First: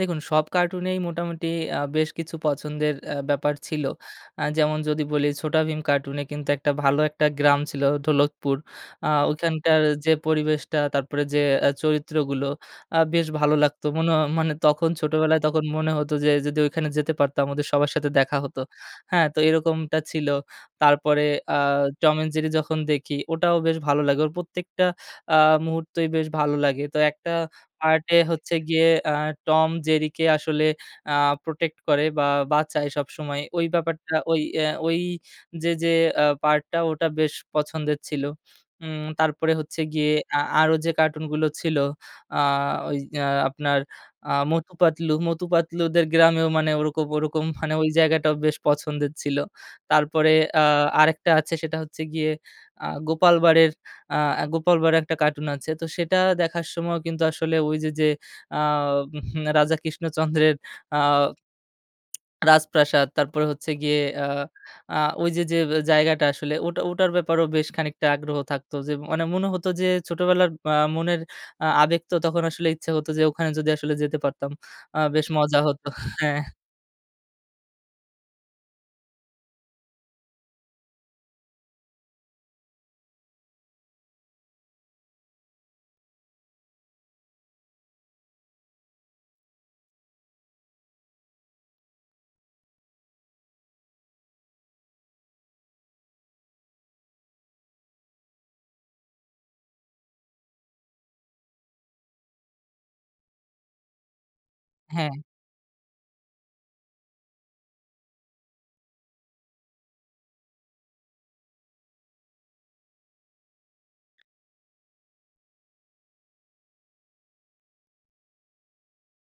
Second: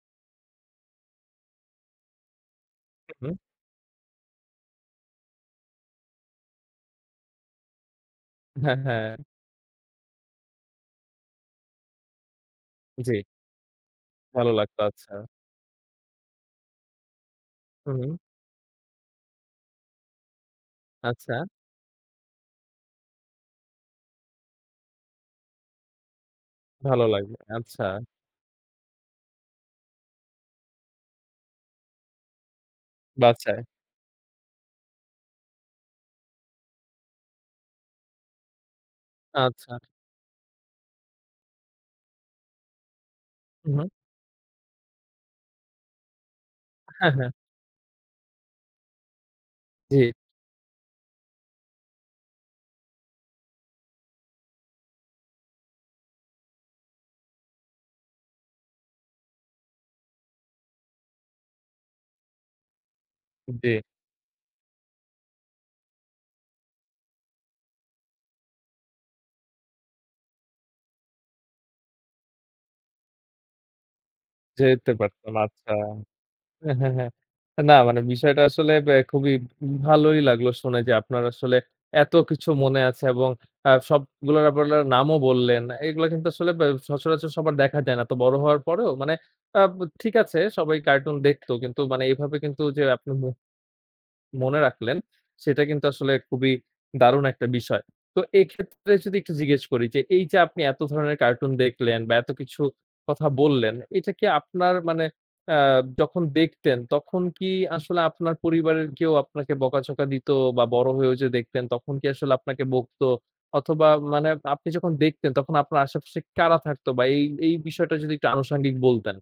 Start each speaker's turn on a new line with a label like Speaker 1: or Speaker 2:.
Speaker 1: দেখুন সব কার্টুনেই মোটামুটি আ বেশ কিছু পছন্দের আ
Speaker 2: হুম।
Speaker 1: ব্যাপার ছিল। আ যেমন যদি বলি ছোটাভীম কার্টুনে কিন্তু একটা ভালো একটা গ্রাম ছিল ঢোলকপুর।
Speaker 2: হ্যাঁ,
Speaker 1: আ
Speaker 2: হ্যাঁ।
Speaker 1: ওইখানকার যে, পরিবেশটা তারপরে যে, আ চরিত্রগুলো আ
Speaker 2: জি।
Speaker 1: বেশ ভালো লাগতো। মনও
Speaker 2: ভালো
Speaker 1: মানে
Speaker 2: লাগতো
Speaker 1: তখন
Speaker 2: আচ্ছা।
Speaker 1: ছোটোবেলায় তখন মনে হত যে, যদি ওইখানে যেতে পারতাম ওদের সবার
Speaker 2: হু,
Speaker 1: সাথে
Speaker 2: হুম।
Speaker 1: দেখা হতো। হ্যাঁ? তো এরকমটা ছিল। তারপরে
Speaker 2: আচ্ছা।
Speaker 1: আ Tom and Jerry যখন দেখি ওটাও বেশ ভালো লাগে। ওর প্রত্যেকটা আ মুহূর্তেই বেশ ভালো লাগে। তো
Speaker 2: ভালো
Speaker 1: একটা
Speaker 2: লাগবে। আচ্ছা।
Speaker 1: পার্টে হচ্ছে গিয়ে আ টম জেরিকে আসলে আ প্রটেক্ট করে বা বাঁচায় সবসময়।
Speaker 2: বাচায়।
Speaker 1: ওই ব্যাপারটা ওই আ ওই যে, যে, আ পার্ট টা ওটা বেশ পছন্দের ছিল। উম তারপরে
Speaker 2: আচ্ছা।
Speaker 1: হচ্ছে গিয়ে আ আরো যে, কার্টুনগুলো ছিল আ ওই এ্যা আপনার
Speaker 2: হুম।
Speaker 1: আ মটু পাতলু। মটু পাতলুদের গ্রামেও মানে ওরকম,
Speaker 2: হ্যাঁ, হ্যাঁ।
Speaker 1: ওরকম, মানে ওই জায়গাটাও বেশ পছন্দের ছিল।
Speaker 2: জি।
Speaker 1: তারপরে আ আরেকটা আছে সেটা হচ্ছে গিয়ে আ 'গোপাল ভাড়ের' আ 'গোপালভাড়' একটা কার্টুন আছে। তো সেটা দেখার সময়ও কিন্তু আসলে ওই যে, যে, আ উহু 'রাজা কৃষ্ণচন্দ্রের' আ রাজপ্রাসাদ। তারপরে হচ্ছে
Speaker 2: জি।
Speaker 1: গিয়ে আ আ ওই যে, যে, জায়গাটা আসলে ওটা, ওটার, ব্যাপারেও বেশ খানিকটা আগ্রহ থাকত। যে, ম মানে মনে হত যে, ছোটবেলার আ মনের আ আবেগ তো তখন আসলে ইচ্ছা হত যে, ওখানে যদি আসলে যেতে পারতাম।
Speaker 2: যেতে
Speaker 1: আ বেশ
Speaker 2: পারতেন।
Speaker 1: মজা
Speaker 2: আচ্ছা।
Speaker 1: হত। হ্যাঁ।
Speaker 2: এ হ্যাঁ, হ্যাঁ, হ্যাঁ। না মানে বিষয়টা আসলে আ খুবই ভালোই লাগলো শুনে। যে, আপনার আসলে এত কিছু মনে আছে এবং আ সবগুলো আপনার নামও বললেন। এগুলো কিন্তু আসলে বে সচরাচর সবার দেখা যায় না। তো বড় হওয়ার পরেও মানে আ ঠিক আছে সবাই কার্টুন দেখতো। কিন্তু মানে এইভাবে কিন্তু যে, আপনি মু মনে রাখলেন। সেটা কিন্তু আসলে খুবই দারুণ একটা বিষয়। তো এক্ষেত্রে যদি একটু জিজ্ঞেস করি। যে, এই যে, আপনি এত ধরনের কার্টুন দেখলেন বা এত কিছু কথা বললেন। এটা কি আপনার মানে
Speaker 1: হ্যাঁ।
Speaker 2: আ যখন দেখতেন তখন কি আসলে আপনার পরিবারের কেউ আপনাকে বকা ঝকা দিতো? বা বড় হয়ে যে, দেখতেন তখন কি আসলে আপনাকে বকতো? অথবা মানে আপনি যখন দেখতেন তখন আপনার আশেপাশে কারা থাকতো? বা এই, এই, বিষয়টা যদি একটু আনুষঙ্গিক বলতেন?